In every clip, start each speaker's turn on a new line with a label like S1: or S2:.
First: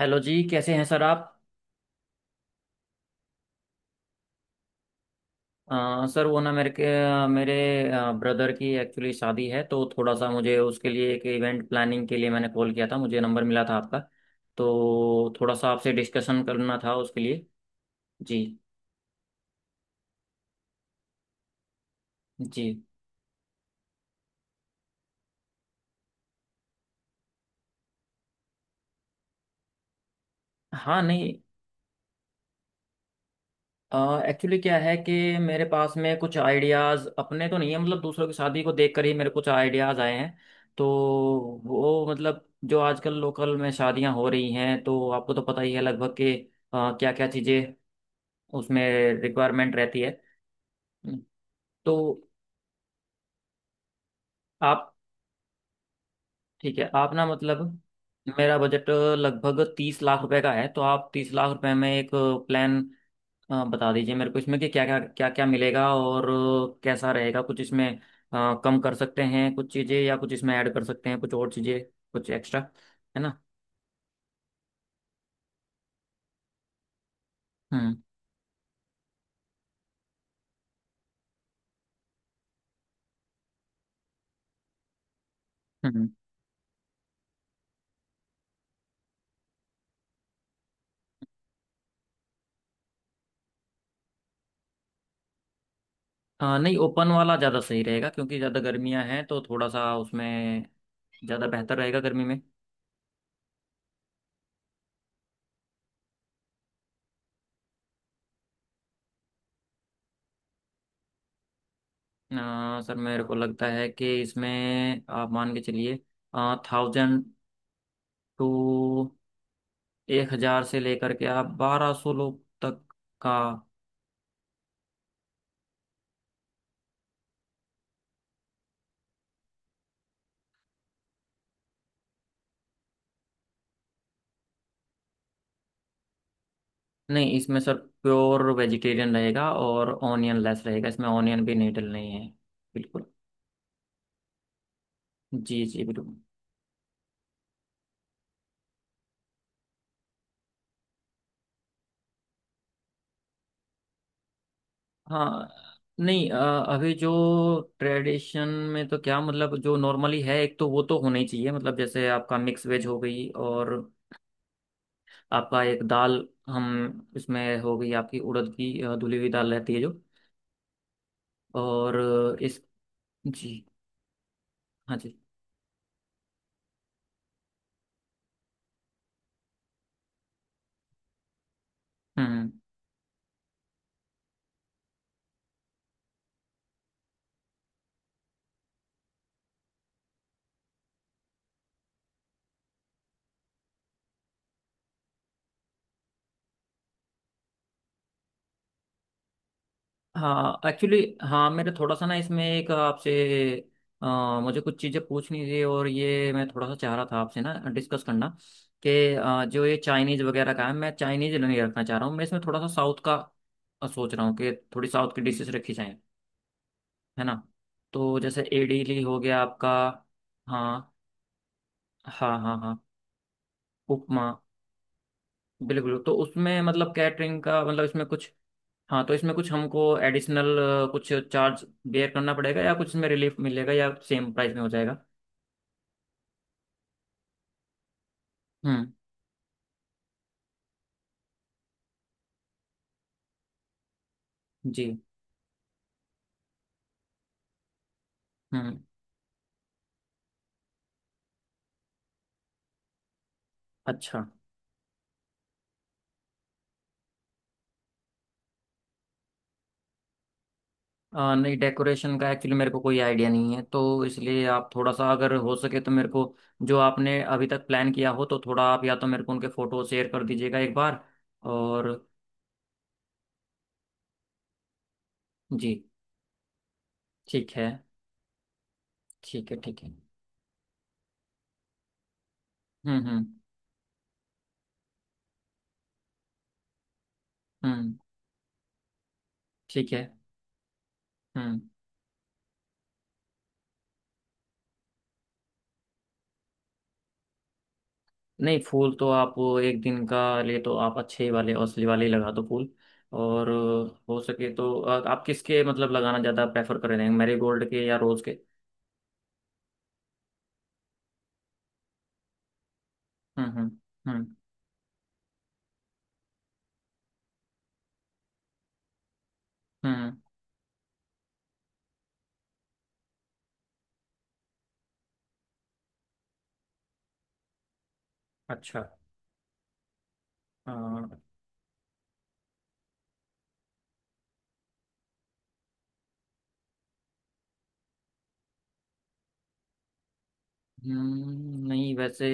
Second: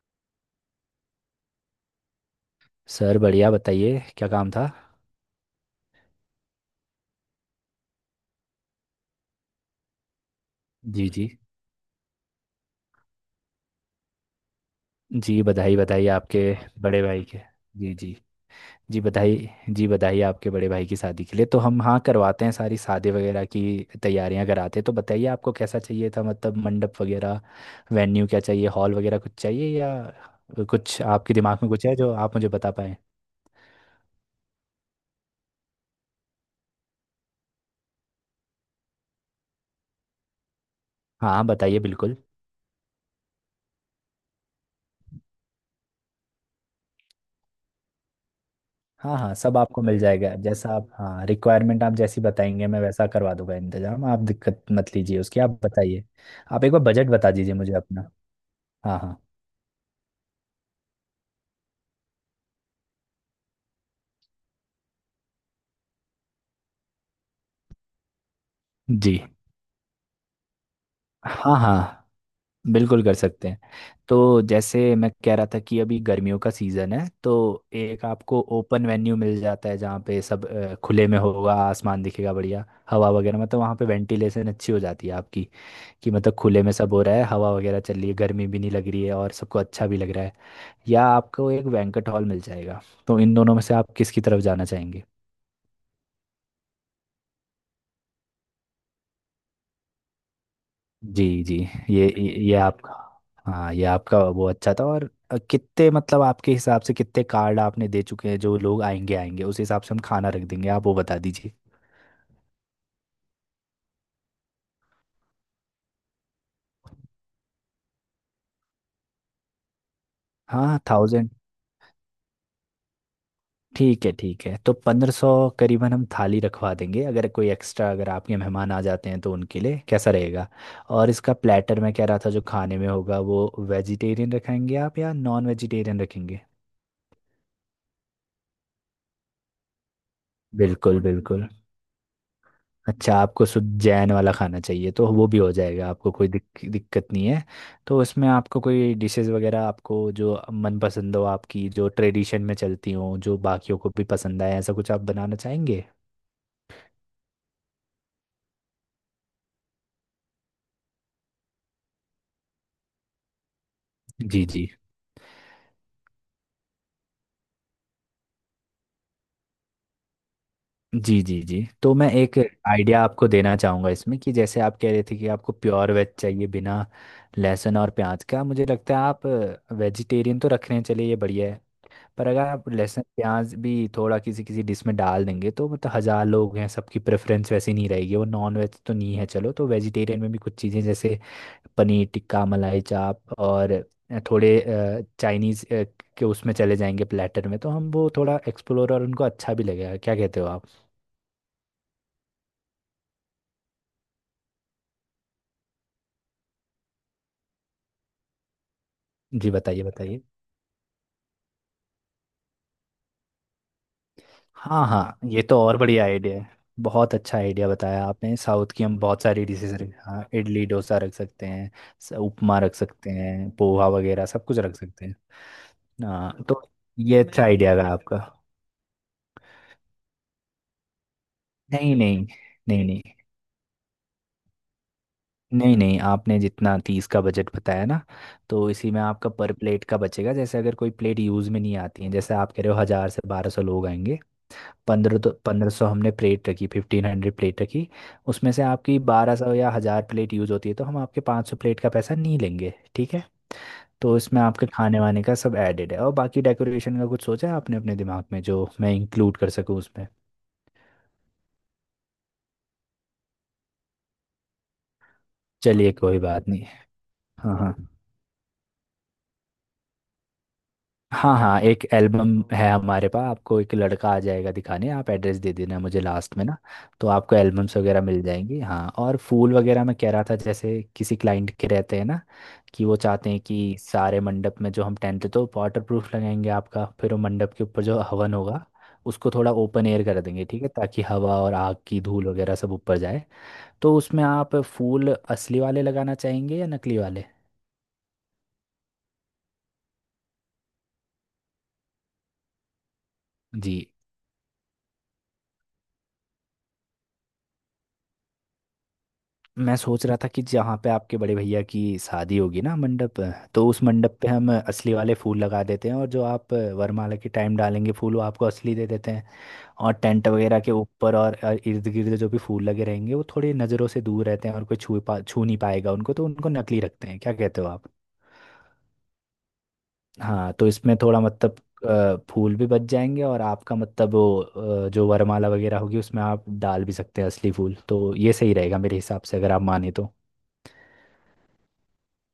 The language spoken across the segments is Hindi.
S1: हेलो जी, कैसे हैं सर आप?
S2: सर बढ़िया। बताइए क्या काम था।
S1: सर, वो ना मेरे ब्रदर की एक्चुअली शादी है तो थोड़ा सा मुझे उसके
S2: जी
S1: लिए एक
S2: जी।
S1: इवेंट प्लानिंग के लिए मैंने कॉल किया था, मुझे नंबर मिला था आपका। तो
S2: जी
S1: थोड़ा सा
S2: बधाई
S1: आपसे
S2: बधाई आपके
S1: डिस्कशन करना था
S2: बड़े
S1: उसके
S2: भाई के।
S1: लिए।
S2: जी जी।
S1: जी
S2: जी बधाई। जी बधाई आपके बड़े भाई की शादी के लिए, तो हम, हाँ, करवाते हैं सारी
S1: जी।
S2: शादी वगैरह की तैयारियां कराते हैं। तो बताइए आपको कैसा चाहिए था, मतलब मंडप वगैरह, वेन्यू क्या चाहिए, हॉल वगैरह कुछ चाहिए, या
S1: हाँ
S2: कुछ आपके
S1: नहीं,
S2: दिमाग में कुछ है जो आप मुझे बता पाएँ।
S1: एक्चुअली क्या है कि मेरे पास में कुछ आइडियाज़ अपने तो नहीं है, मतलब दूसरों की शादी को देखकर ही मेरे कुछ आइडियाज़ आए हैं। तो
S2: हाँ हाँ, बताइए
S1: वो
S2: बिल्कुल।
S1: मतलब जो आजकल लोकल में शादियां हो रही हैं तो आपको तो पता ही है लगभग के क्या क्या चीज़ें उसमें
S2: हाँ हाँ, सब
S1: रिक्वायरमेंट
S2: आपको मिल
S1: रहती है।
S2: जाएगा जैसा आप, हाँ, रिक्वायरमेंट
S1: तो
S2: आप जैसी बताएंगे मैं वैसा करवा दूंगा इंतजाम, आप दिक्कत
S1: आप
S2: मत लीजिए उसकी, आप बताइए। आप एक
S1: ठीक
S2: बार
S1: है,
S2: बजट
S1: आप ना
S2: बता दीजिए
S1: मतलब
S2: मुझे अपना।
S1: मेरा बजट
S2: हाँ हाँ।
S1: लगभग 30 लाख रुपए का है। तो आप 30 लाख रुपए में एक प्लान बता दीजिए मेरे को, इसमें कि क्या क्या मिलेगा और कैसा रहेगा कुछ इसमें। कम कर
S2: जी।
S1: सकते हैं कुछ चीज़ें या कुछ इसमें ऐड कर सकते हैं कुछ और
S2: हाँ
S1: चीज़ें।
S2: हाँ,
S1: कुछ एक्स्ट्रा,
S2: बिल्कुल कर
S1: है ना?
S2: सकते हैं। तो जैसे मैं कह रहा था कि अभी गर्मियों का सीज़न है, तो
S1: हम्म।
S2: एक आपको ओपन वेन्यू मिल जाता है जहाँ पे सब खुले में होगा, आसमान दिखेगा, बढ़िया हवा वगैरह, मतलब वहाँ पे वेंटिलेशन अच्छी हो जाती है आपकी,
S1: हम्म।
S2: कि मतलब खुले में सब हो रहा है, हवा वगैरह चल रही है, गर्मी भी नहीं लग रही है, और सबको अच्छा भी लग रहा है। या आपको एक बैंक्वेट हॉल मिल जाएगा, तो इन दोनों में से आप किसकी तरफ जाना चाहेंगे।
S1: नहीं, ओपन वाला ज़्यादा सही रहेगा क्योंकि ज़्यादा गर्मियां हैं तो थोड़ा सा उसमें
S2: जी
S1: ज़्यादा
S2: जी।
S1: बेहतर रहेगा
S2: ये
S1: गर्मी
S2: ये
S1: में।
S2: ये आपका, हाँ, ये आपका वो अच्छा था। और कितने, मतलब आपके हिसाब से कितने कार्ड आपने दे चुके हैं, जो लोग आएंगे आएंगे उस हिसाब से हम खाना रख देंगे, आप वो बता दीजिए।
S1: सर, मेरे को लगता है कि इसमें आप मान के चलिए थाउजेंड टू 1,000
S2: हाँ,
S1: से लेकर के
S2: 1000।
S1: आप 1,200 लोग तक का।
S2: ठीक है ठीक है, तो 1500 करीबन हम थाली रखवा देंगे, अगर कोई एक्स्ट्रा अगर आपके मेहमान आ जाते हैं तो उनके लिए कैसा रहेगा। और इसका प्लेटर मैं कह रहा था जो खाने में होगा वो, वेजिटेरियन रखेंगे आप या नॉन वेजिटेरियन रखेंगे।
S1: नहीं इसमें सर प्योर वेजिटेरियन रहेगा और ऑनियन लेस रहेगा,
S2: बिल्कुल
S1: इसमें ऑनियन
S2: बिल्कुल।
S1: भी नहीं डलनी है। बिल्कुल।
S2: अच्छा, आपको शुद्ध जैन वाला खाना चाहिए तो वो भी हो
S1: जी जी
S2: जाएगा, आपको
S1: बिल्कुल।
S2: कोई दिक्कत नहीं है। तो उसमें आपको कोई डिशेस वगैरह, आपको जो मनपसंद हो आपकी, जो ट्रेडिशन में चलती हो, जो बाकियों को भी पसंद आए, ऐसा कुछ आप बनाना
S1: हाँ
S2: चाहेंगे।
S1: नहीं, अभी जो ट्रेडिशन में तो क्या मतलब जो नॉर्मली है एक तो वो तो होना ही चाहिए। मतलब जैसे आपका मिक्स वेज हो गई और
S2: जी जी।
S1: आपका एक दाल, हम इसमें हो गई आपकी उड़द की धुली हुई दाल रहती है जो।
S2: जी जी। जी, तो
S1: और
S2: मैं
S1: अ,
S2: एक
S1: इस
S2: आइडिया आपको देना
S1: जी।
S2: चाहूँगा इसमें, कि जैसे आप कह
S1: हाँ
S2: रहे थे
S1: जी।
S2: कि आपको प्योर वेज चाहिए बिना लहसुन और प्याज का, मुझे लगता है आप वेजिटेरियन तो रखने चले ये बढ़िया है, पर अगर
S1: हम्म।
S2: आप लहसुन प्याज भी थोड़ा किसी किसी डिश में डाल देंगे, तो मतलब 1000 लोग हैं सबकी प्रेफरेंस वैसी नहीं रहेगी, वो नॉन वेज तो नहीं है चलो, तो वेजिटेरियन में भी कुछ चीज़ें जैसे पनीर टिक्का, मलाई चाप, और थोड़े चाइनीज़ के उसमें चले जाएंगे प्लेटर में, तो हम वो थोड़ा एक्सप्लोर और उनको अच्छा भी लगेगा, क्या कहते हो
S1: हाँ
S2: आप।
S1: एक्चुअली, हाँ मेरे थोड़ा सा ना इसमें एक आपसे मुझे कुछ चीज़ें पूछनी थी और ये मैं थोड़ा सा चाह रहा था आपसे ना डिस्कस करना कि
S2: जी
S1: जो ये
S2: बताइए बताइए।
S1: चाइनीज़ वगैरह का है, मैं चाइनीज़ नहीं रखना चाह रहा हूँ। मैं इसमें थोड़ा सा साउथ का सोच रहा हूँ कि
S2: हाँ
S1: थोड़ी साउथ
S2: हाँ,
S1: की
S2: ये
S1: डिशेस
S2: तो
S1: रखी
S2: और
S1: जाएँ,
S2: बढ़िया आइडिया है, बहुत
S1: है ना?
S2: अच्छा आइडिया बताया
S1: तो
S2: आपने।
S1: जैसे
S2: साउथ की हम
S1: इडली हो
S2: बहुत
S1: गया
S2: सारी
S1: आपका।
S2: डिशेज रख, हाँ, इडली
S1: हाँ
S2: डोसा रख सकते हैं,
S1: हाँ हाँ।
S2: उपमा रख
S1: हाँ
S2: सकते हैं, पोहा
S1: उपमा
S2: वगैरह सब कुछ रख सकते हैं।
S1: बिल्कुल। तो
S2: हाँ,
S1: उसमें
S2: तो
S1: मतलब
S2: ये
S1: कैटरिंग
S2: अच्छा
S1: का
S2: आइडिया
S1: मतलब
S2: था
S1: इसमें
S2: आपका।
S1: कुछ। हाँ तो इसमें कुछ हमको एडिशनल कुछ चार्ज
S2: नहीं
S1: बेयर
S2: नहीं।
S1: करना पड़ेगा या
S2: नहीं
S1: कुछ
S2: नहीं,
S1: इसमें रिलीफ मिलेगा या सेम प्राइस में हो जाएगा?
S2: नहीं नहीं आपने जितना 30 का बजट बताया ना, तो इसी
S1: हम्म।
S2: में आपका पर प्लेट का बचेगा, जैसे अगर कोई प्लेट यूज़ में नहीं आती है, जैसे आप कह रहे हो 1000 से 1200 लोग आएंगे।
S1: जी।
S2: पंद्रह, तो 1500 हमने प्लेट रखी, 1500 प्लेट रखी, उसमें से
S1: हम्म।
S2: आपकी 1200 या 1000 प्लेट यूज़ होती है, तो हम आपके 500 प्लेट का पैसा नहीं लेंगे, ठीक है। तो
S1: अच्छा।
S2: इसमें आपके खाने वाने का सब एडेड है, और बाकी डेकोरेशन का कुछ सोचा है आपने अपने दिमाग में जो मैं इंक्लूड कर सकूँ उसमें।
S1: नहीं, डेकोरेशन का एक्चुअली मेरे को कोई आइडिया नहीं है तो इसलिए आप थोड़ा सा, अगर हो सके तो
S2: चलिए
S1: मेरे
S2: कोई
S1: को
S2: बात नहीं।
S1: जो आपने अभी
S2: हाँ
S1: तक
S2: हाँ।
S1: प्लान किया हो तो थोड़ा आप या तो मेरे को उनके फोटो शेयर कर दीजिएगा एक बार।
S2: हाँ हाँ, एक
S1: और
S2: एल्बम है हमारे पास, आपको एक लड़का आ जाएगा दिखाने, आप एड्रेस दे
S1: जी।
S2: देना मुझे लास्ट में ना, तो आपको
S1: ठीक है
S2: एल्बम्स वगैरह मिल जाएंगी। हाँ, और
S1: ठीक
S2: फूल
S1: है ठीक
S2: वगैरह
S1: है।
S2: मैं कह रहा था, जैसे किसी क्लाइंट के रहते हैं ना, कि वो
S1: हम्म हम्म
S2: चाहते हैं कि सारे मंडप में, जो हम टेंट तो वाटर प्रूफ लगाएंगे आपका, फिर वो मंडप के ऊपर
S1: हम्म।
S2: जो हवन होगा उसको थोड़ा ओपन
S1: ठीक है।
S2: एयर कर देंगे, ठीक है, ताकि हवा और
S1: हम्म,
S2: आग की धूल वगैरह सब ऊपर जाए। तो उसमें आप फूल असली वाले लगाना चाहेंगे या नकली वाले।
S1: नहीं फूल तो आप एक दिन का ले तो आप अच्छे वाले असली वाले ही लगा दो फूल। और
S2: जी,
S1: हो सके तो आप किसके मतलब लगाना ज़्यादा प्रेफर करेंगे, मैरीगोल्ड के या रोज़ के?
S2: मैं सोच रहा था कि जहाँ पे आपके बड़े भैया की शादी होगी ना, मंडप,
S1: हम्म
S2: तो
S1: हम्म
S2: उस मंडप
S1: हम्म
S2: पे हम असली वाले फूल लगा देते हैं, और जो आप वरमाला के टाइम डालेंगे फूल वो आपको असली दे देते हैं। और
S1: हम्म।
S2: टेंट वगैरह के ऊपर और इर्द गिर्द जो भी फूल लगे रहेंगे वो थोड़ी नज़रों से दूर रहते हैं, और कोई छू पा छू नहीं पाएगा उनको, तो उनको नकली रखते हैं, क्या कहते हो आप।
S1: अच्छा।
S2: हाँ, तो
S1: अ,
S2: इसमें थोड़ा, मतलब, फूल भी बच जाएंगे, और आपका मतलब वो, जो वरमाला वगैरह होगी उसमें आप डाल भी सकते हैं असली फूल, तो ये सही रहेगा मेरे हिसाब से, अगर आप माने तो।
S1: हम्म, नहीं वैसे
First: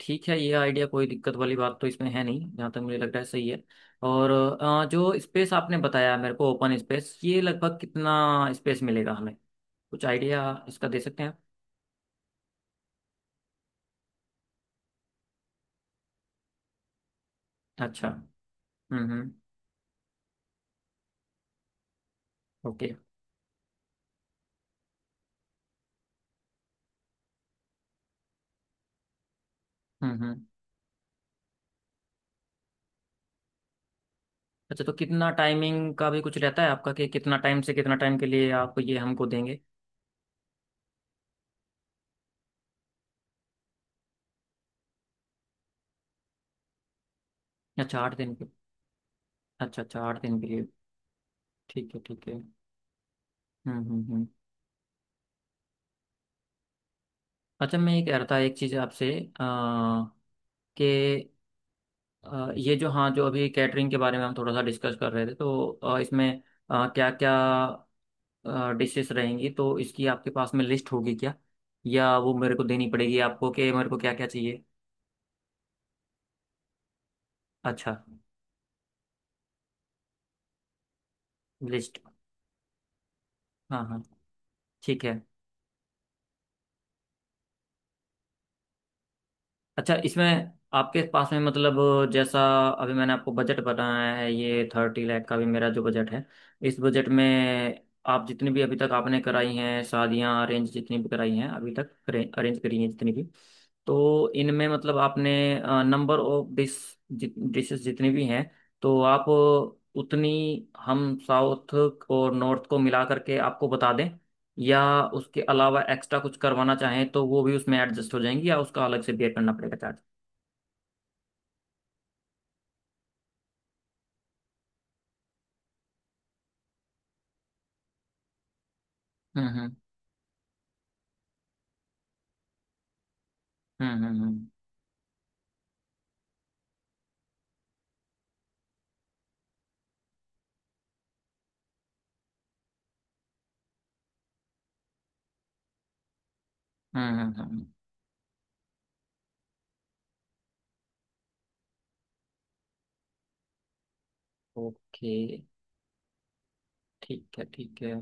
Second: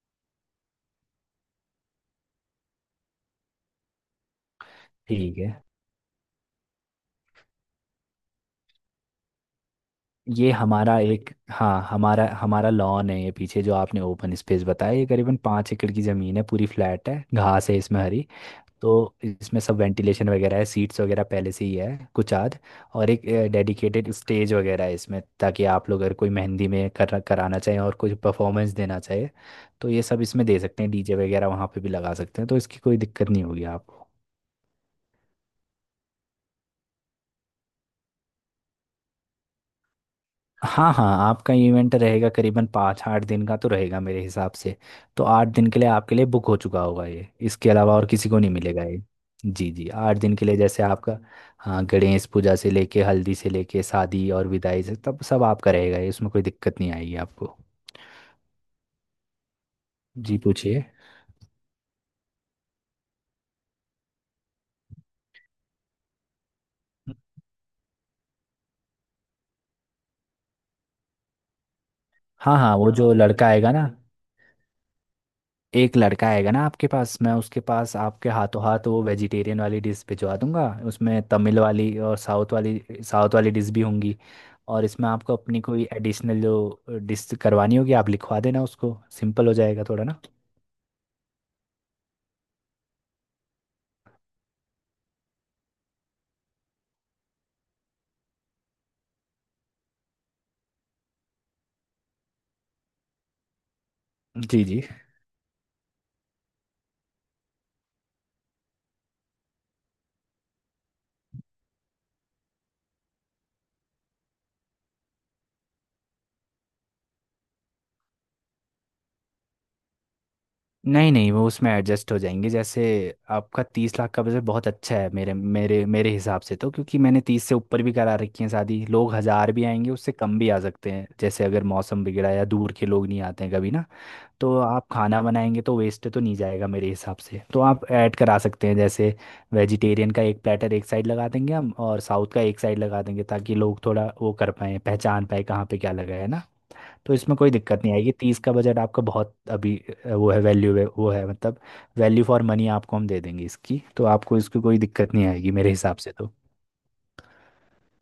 S1: ठीक है, ये आइडिया कोई दिक्कत वाली बात तो इसमें है नहीं, जहाँ तक मुझे लग रहा है सही है। और जो
S2: ठीक है।
S1: स्पेस आपने बताया मेरे को ओपन स्पेस, ये लगभग कितना स्पेस मिलेगा हमें? कुछ
S2: ये
S1: आइडिया इसका
S2: हमारा
S1: दे सकते
S2: एक,
S1: हैं आप?
S2: हाँ, हमारा हमारा लॉन है ये पीछे, जो आपने ओपन स्पेस बताया, ये करीबन 5 एकड़ की ज़मीन है, पूरी फ्लैट है, घास है इसमें
S1: अच्छा।
S2: हरी। तो
S1: हम्म।
S2: इसमें सब वेंटिलेशन वगैरह है, सीट्स वगैरह पहले से ही है कुछ आध,
S1: ओके।
S2: और एक डेडिकेटेड स्टेज वगैरह है इसमें, ताकि आप लोग अगर कोई मेहंदी में कर कराना चाहें और कुछ परफॉर्मेंस देना चाहे, तो ये सब
S1: हम्म।
S2: इसमें दे सकते हैं। डीजे वगैरह वहाँ पे भी लगा सकते हैं, तो इसकी कोई दिक्कत नहीं होगी आपको।
S1: अच्छा, तो कितना टाइमिंग का भी कुछ रहता है आपका कि कितना टाइम से कितना टाइम के लिए आप ये हमको देंगे?
S2: हाँ हाँ, आपका इवेंट रहेगा करीबन पाँच आठ दिन का तो रहेगा मेरे हिसाब से, तो 8 दिन के लिए आपके लिए बुक हो चुका होगा ये, इसके अलावा
S1: अच्छा,
S2: और
S1: आठ
S2: किसी
S1: दिन
S2: को
S1: के।
S2: नहीं मिलेगा ये। जी
S1: अच्छा
S2: जी,
S1: अच्छा,
S2: आठ
S1: आठ
S2: दिन
S1: दिन के
S2: के लिए,
S1: लिए।
S2: जैसे आपका, हाँ,
S1: ठीक है
S2: गणेश
S1: ठीक है।
S2: पूजा से लेके हल्दी से लेके
S1: हम्म।
S2: शादी और विदाई से तब सब आपका रहेगा ये, इसमें कोई दिक्कत नहीं आएगी आपको।
S1: अच्छा, मैं ये कह रहा था एक चीज़ आपसे अ,
S2: जी पूछिए।
S1: कि ये जो, हाँ जो अभी कैटरिंग के बारे में हम थोड़ा सा डिस्कस कर रहे थे तो इसमें क्या क्या डिशेस रहेंगी, तो इसकी आपके पास में लिस्ट होगी क्या? या वो मेरे
S2: हाँ
S1: को
S2: हाँ,
S1: देनी
S2: वो जो
S1: पड़ेगी
S2: लड़का
S1: आपको कि
S2: आएगा ना,
S1: मेरे को क्या क्या चाहिए?
S2: एक लड़का आएगा ना आपके पास, मैं उसके
S1: अच्छा,
S2: पास आपके हाथों हाथ वो वेजिटेरियन वाली डिश भिजवा दूंगा, उसमें तमिल वाली
S1: लिस्ट।
S2: और साउथ वाली, साउथ वाली डिश भी
S1: हाँ हाँ।
S2: होंगी। और
S1: ठीक
S2: इसमें
S1: है।
S2: आपको अपनी कोई एडिशनल जो डिश करवानी होगी आप लिखवा देना उसको, सिंपल हो जाएगा
S1: अच्छा,
S2: थोड़ा ना।
S1: इसमें आपके पास में मतलब जैसा अभी मैंने आपको बजट बताया है, ये 30 लाख का भी मेरा जो बजट है, इस बजट में आप जितनी भी अभी तक आपने कराई हैं शादियां अरेंज, जितनी भी कराई हैं अभी तक अरेंज करी हैं जितनी भी, तो
S2: जी
S1: इनमें
S2: जी।
S1: मतलब आपने नंबर ऑफ डिशेस जितनी भी हैं, तो आप उतनी हम साउथ और नॉर्थ को मिला करके आपको बता दें, या उसके अलावा एक्स्ट्रा कुछ करवाना चाहें तो वो भी उसमें एडजस्ट हो जाएंगी या उसका अलग से बेयर करना पड़ेगा चार्ज?
S2: नहीं नहीं, वो उसमें एडजस्ट हो जाएंगे। जैसे आपका 30 लाख का बजट बहुत अच्छा है मेरे मेरे मेरे हिसाब से, तो क्योंकि मैंने 30 से ऊपर भी करा रखी है शादी, लोग 1000 भी
S1: हम्म
S2: आएंगे उससे कम भी आ सकते हैं, जैसे अगर मौसम बिगड़ा या दूर के लोग नहीं आते हैं कभी ना,
S1: हम्म हम्म हम्म
S2: तो आप खाना बनाएंगे तो वेस्ट तो नहीं जाएगा मेरे हिसाब से, तो आप ऐड करा सकते हैं। जैसे वेजिटेरियन का एक प्लेटर एक साइड लगा देंगे हम, और साउथ का एक साइड लगा देंगे, ताकि लोग थोड़ा वो कर पाए, पहचान पाए कहाँ पे क्या लगा है ना। तो इसमें कोई
S1: हम्म।
S2: दिक्कत नहीं आएगी, 30 का बजट आपका बहुत अभी वो है, वैल्यू है वो, है मतलब, वैल्यू फॉर मनी आपको हम दे देंगे इसकी, तो आपको इसकी कोई
S1: ओके।
S2: दिक्कत नहीं आएगी मेरे हिसाब से।
S1: ठीक है ठीक है।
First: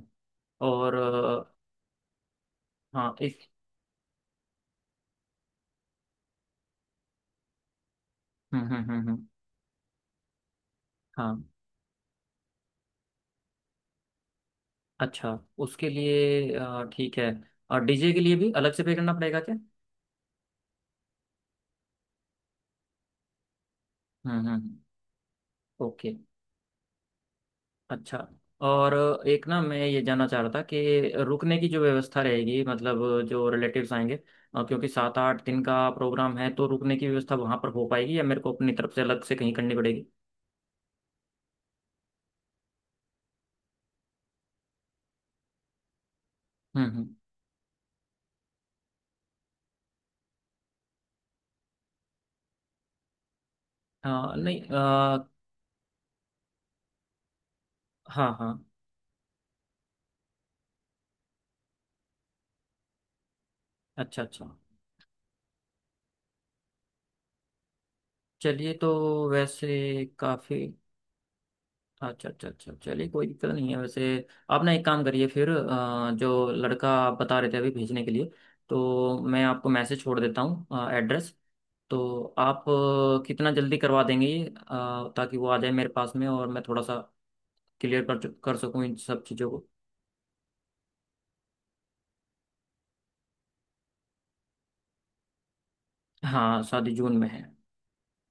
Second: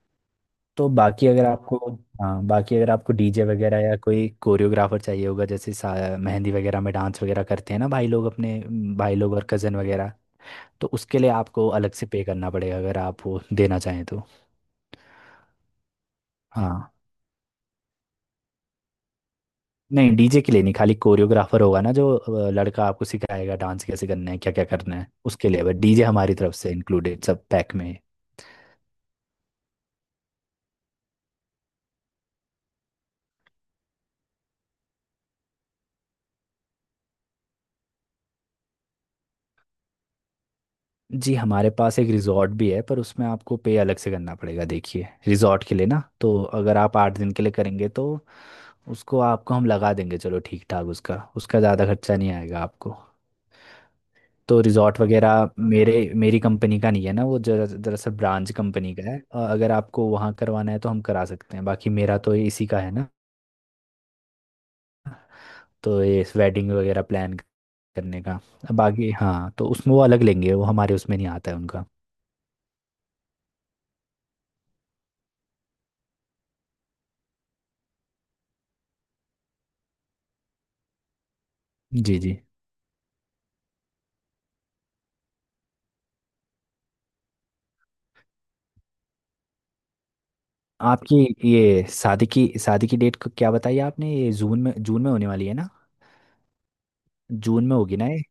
S2: तो
S1: और
S2: बाकी अगर आपको, हाँ, बाकी अगर आपको
S1: हाँ
S2: डीजे
S1: एक।
S2: वगैरह या कोई कोरियोग्राफर चाहिए होगा, जैसे मेहंदी वगैरह में डांस वगैरह करते हैं ना भाई लोग अपने,
S1: हम्म हम्म हम्म
S2: भाई
S1: हम्म,
S2: लोग और कज़न वगैरह, तो उसके लिए
S1: हाँ।
S2: आपको अलग से पे करना पड़ेगा अगर आप वो देना चाहें तो।
S1: अच्छा, उसके लिए
S2: हाँ।
S1: ठीक है। और डीजे के लिए भी अलग से पे करना पड़ेगा क्या?
S2: नहीं, डीजे के लिए नहीं, खाली कोरियोग्राफर होगा ना, जो लड़का आपको सिखाएगा डांस कैसे करना है क्या क्या
S1: हम्म।
S2: करना है, उसके लिए बस, डीजे
S1: ओके।
S2: हमारी तरफ से इंक्लूडेड सब पैक में है।
S1: अच्छा। और एक ना मैं ये जानना चाह रहा था कि रुकने की जो व्यवस्था रहेगी, मतलब जो रिलेटिव्स आएंगे, क्योंकि 7-8 दिन का प्रोग्राम है तो रुकने की व्यवस्था वहां पर हो पाएगी या मेरे को अपनी तरफ से अलग से कहीं करनी पड़ेगी?
S2: जी, हमारे पास एक रिजॉर्ट भी है, पर उसमें आपको पे अलग से करना पड़ेगा, देखिए रिजॉर्ट के लिए ना, तो अगर आप
S1: हम्म।
S2: 8 दिन के लिए करेंगे तो उसको आपको हम लगा देंगे, चलो ठीक ठाक, उसका उसका ज़्यादा खर्चा नहीं आएगा आपको।
S1: हाँ
S2: तो
S1: नहीं
S2: रिजॉर्ट वगैरह, मेरे, मेरी कंपनी का नहीं है ना वो जरा, दरअसल
S1: हाँ
S2: ब्रांच
S1: हाँ।
S2: कंपनी का है, अगर आपको वहाँ करवाना है तो हम करा सकते हैं, बाकी मेरा तो ये इसी का है ना,
S1: अच्छा अच्छा,
S2: तो ये वेडिंग वगैरह प्लान करने का।
S1: चलिए तो
S2: बाकी, हाँ, तो उसमें वो
S1: वैसे
S2: अलग लेंगे, वो
S1: काफी।
S2: हमारे उसमें नहीं आता है उनका।
S1: अच्छा अच्छा अच्छा, चलिए कोई दिक्कत नहीं है वैसे। आप ना एक काम करिए फिर, जो लड़का आप बता रहे थे अभी भेजने के लिए, तो मैं आपको मैसेज छोड़ देता हूँ एड्रेस।
S2: जी
S1: तो
S2: जी।
S1: आप कितना जल्दी करवा देंगे ये, ताकि वो आ जाए मेरे पास में और मैं थोड़ा सा क्लियर कर सकूँ इन सब चीज़ों को।
S2: आपकी ये शादी की डेट को क्या बताई आपने, ये जून में, होने वाली है ना।
S1: हाँ, शादी जून में है।
S2: जून में होगी ना ये।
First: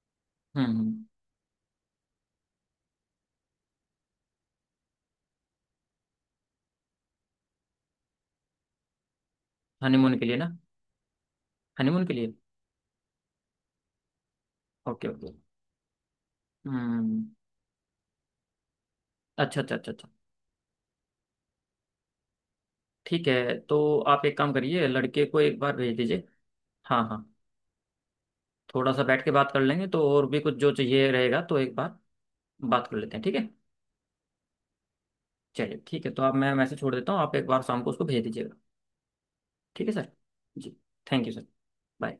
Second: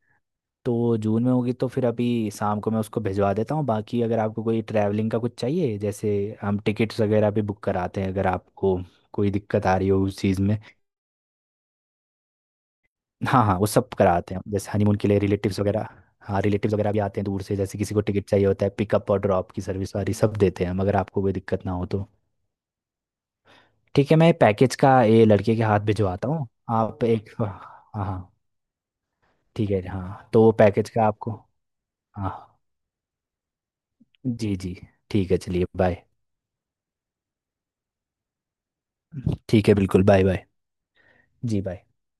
S1: हम्म
S2: तो
S1: हम्म,
S2: जून में होगी तो फिर अभी शाम को मैं उसको भिजवा देता हूँ, बाकी अगर आपको कोई ट्रैवलिंग का कुछ चाहिए, जैसे हम टिकट्स वगैरह भी बुक कराते हैं अगर आपको कोई दिक्कत आ रही हो
S1: हनीमून
S2: उस
S1: के लिए
S2: चीज़
S1: ना,
S2: में।
S1: हनीमून के लिए।
S2: हाँ हाँ, वो सब कराते हैं, जैसे हनीमून
S1: ओके
S2: के लिए
S1: ओके।
S2: रिलेटिव्स वगैरह, हाँ रिलेटिव्स वगैरह भी आते
S1: हम्म।
S2: हैं दूर से, जैसे किसी को टिकट चाहिए होता है, पिकअप और ड्रॉप
S1: अच्छा
S2: की
S1: अच्छा अच्छा
S2: सर्विस
S1: अच्छा,
S2: वाली सब देते हैं हम, अगर आपको कोई दिक्कत ना हो तो।
S1: ठीक है तो
S2: ठीक है,
S1: आप
S2: मैं
S1: एक काम
S2: पैकेज
S1: करिए,
S2: का
S1: लड़के
S2: ये
S1: को
S2: लड़के
S1: एक
S2: के
S1: बार
S2: हाथ
S1: भेज दीजिए।
S2: भिजवाता हूँ।
S1: हाँ
S2: आप
S1: हाँ,
S2: एक, हाँ। हाँ।
S1: थोड़ा सा बैठ के बात कर
S2: ठीक है
S1: लेंगे तो और
S2: हाँ,
S1: भी
S2: तो वो
S1: कुछ जो
S2: पैकेज का
S1: चाहिए
S2: आपको,
S1: रहेगा तो एक बार
S2: हाँ,
S1: बात कर लेते हैं, ठीक है?
S2: जी जी, ठीक है चलिए
S1: चलिए
S2: बाय।
S1: ठीक है, तो आप, मैं मैसेज छोड़ देता हूँ, आप एक बार शाम को उसको भेज दीजिएगा।
S2: ठीक है
S1: ठीक है
S2: बिल्कुल,
S1: सर।
S2: Bye bye.
S1: जी। Thank you sir.
S2: जी बाय।
S1: बाय।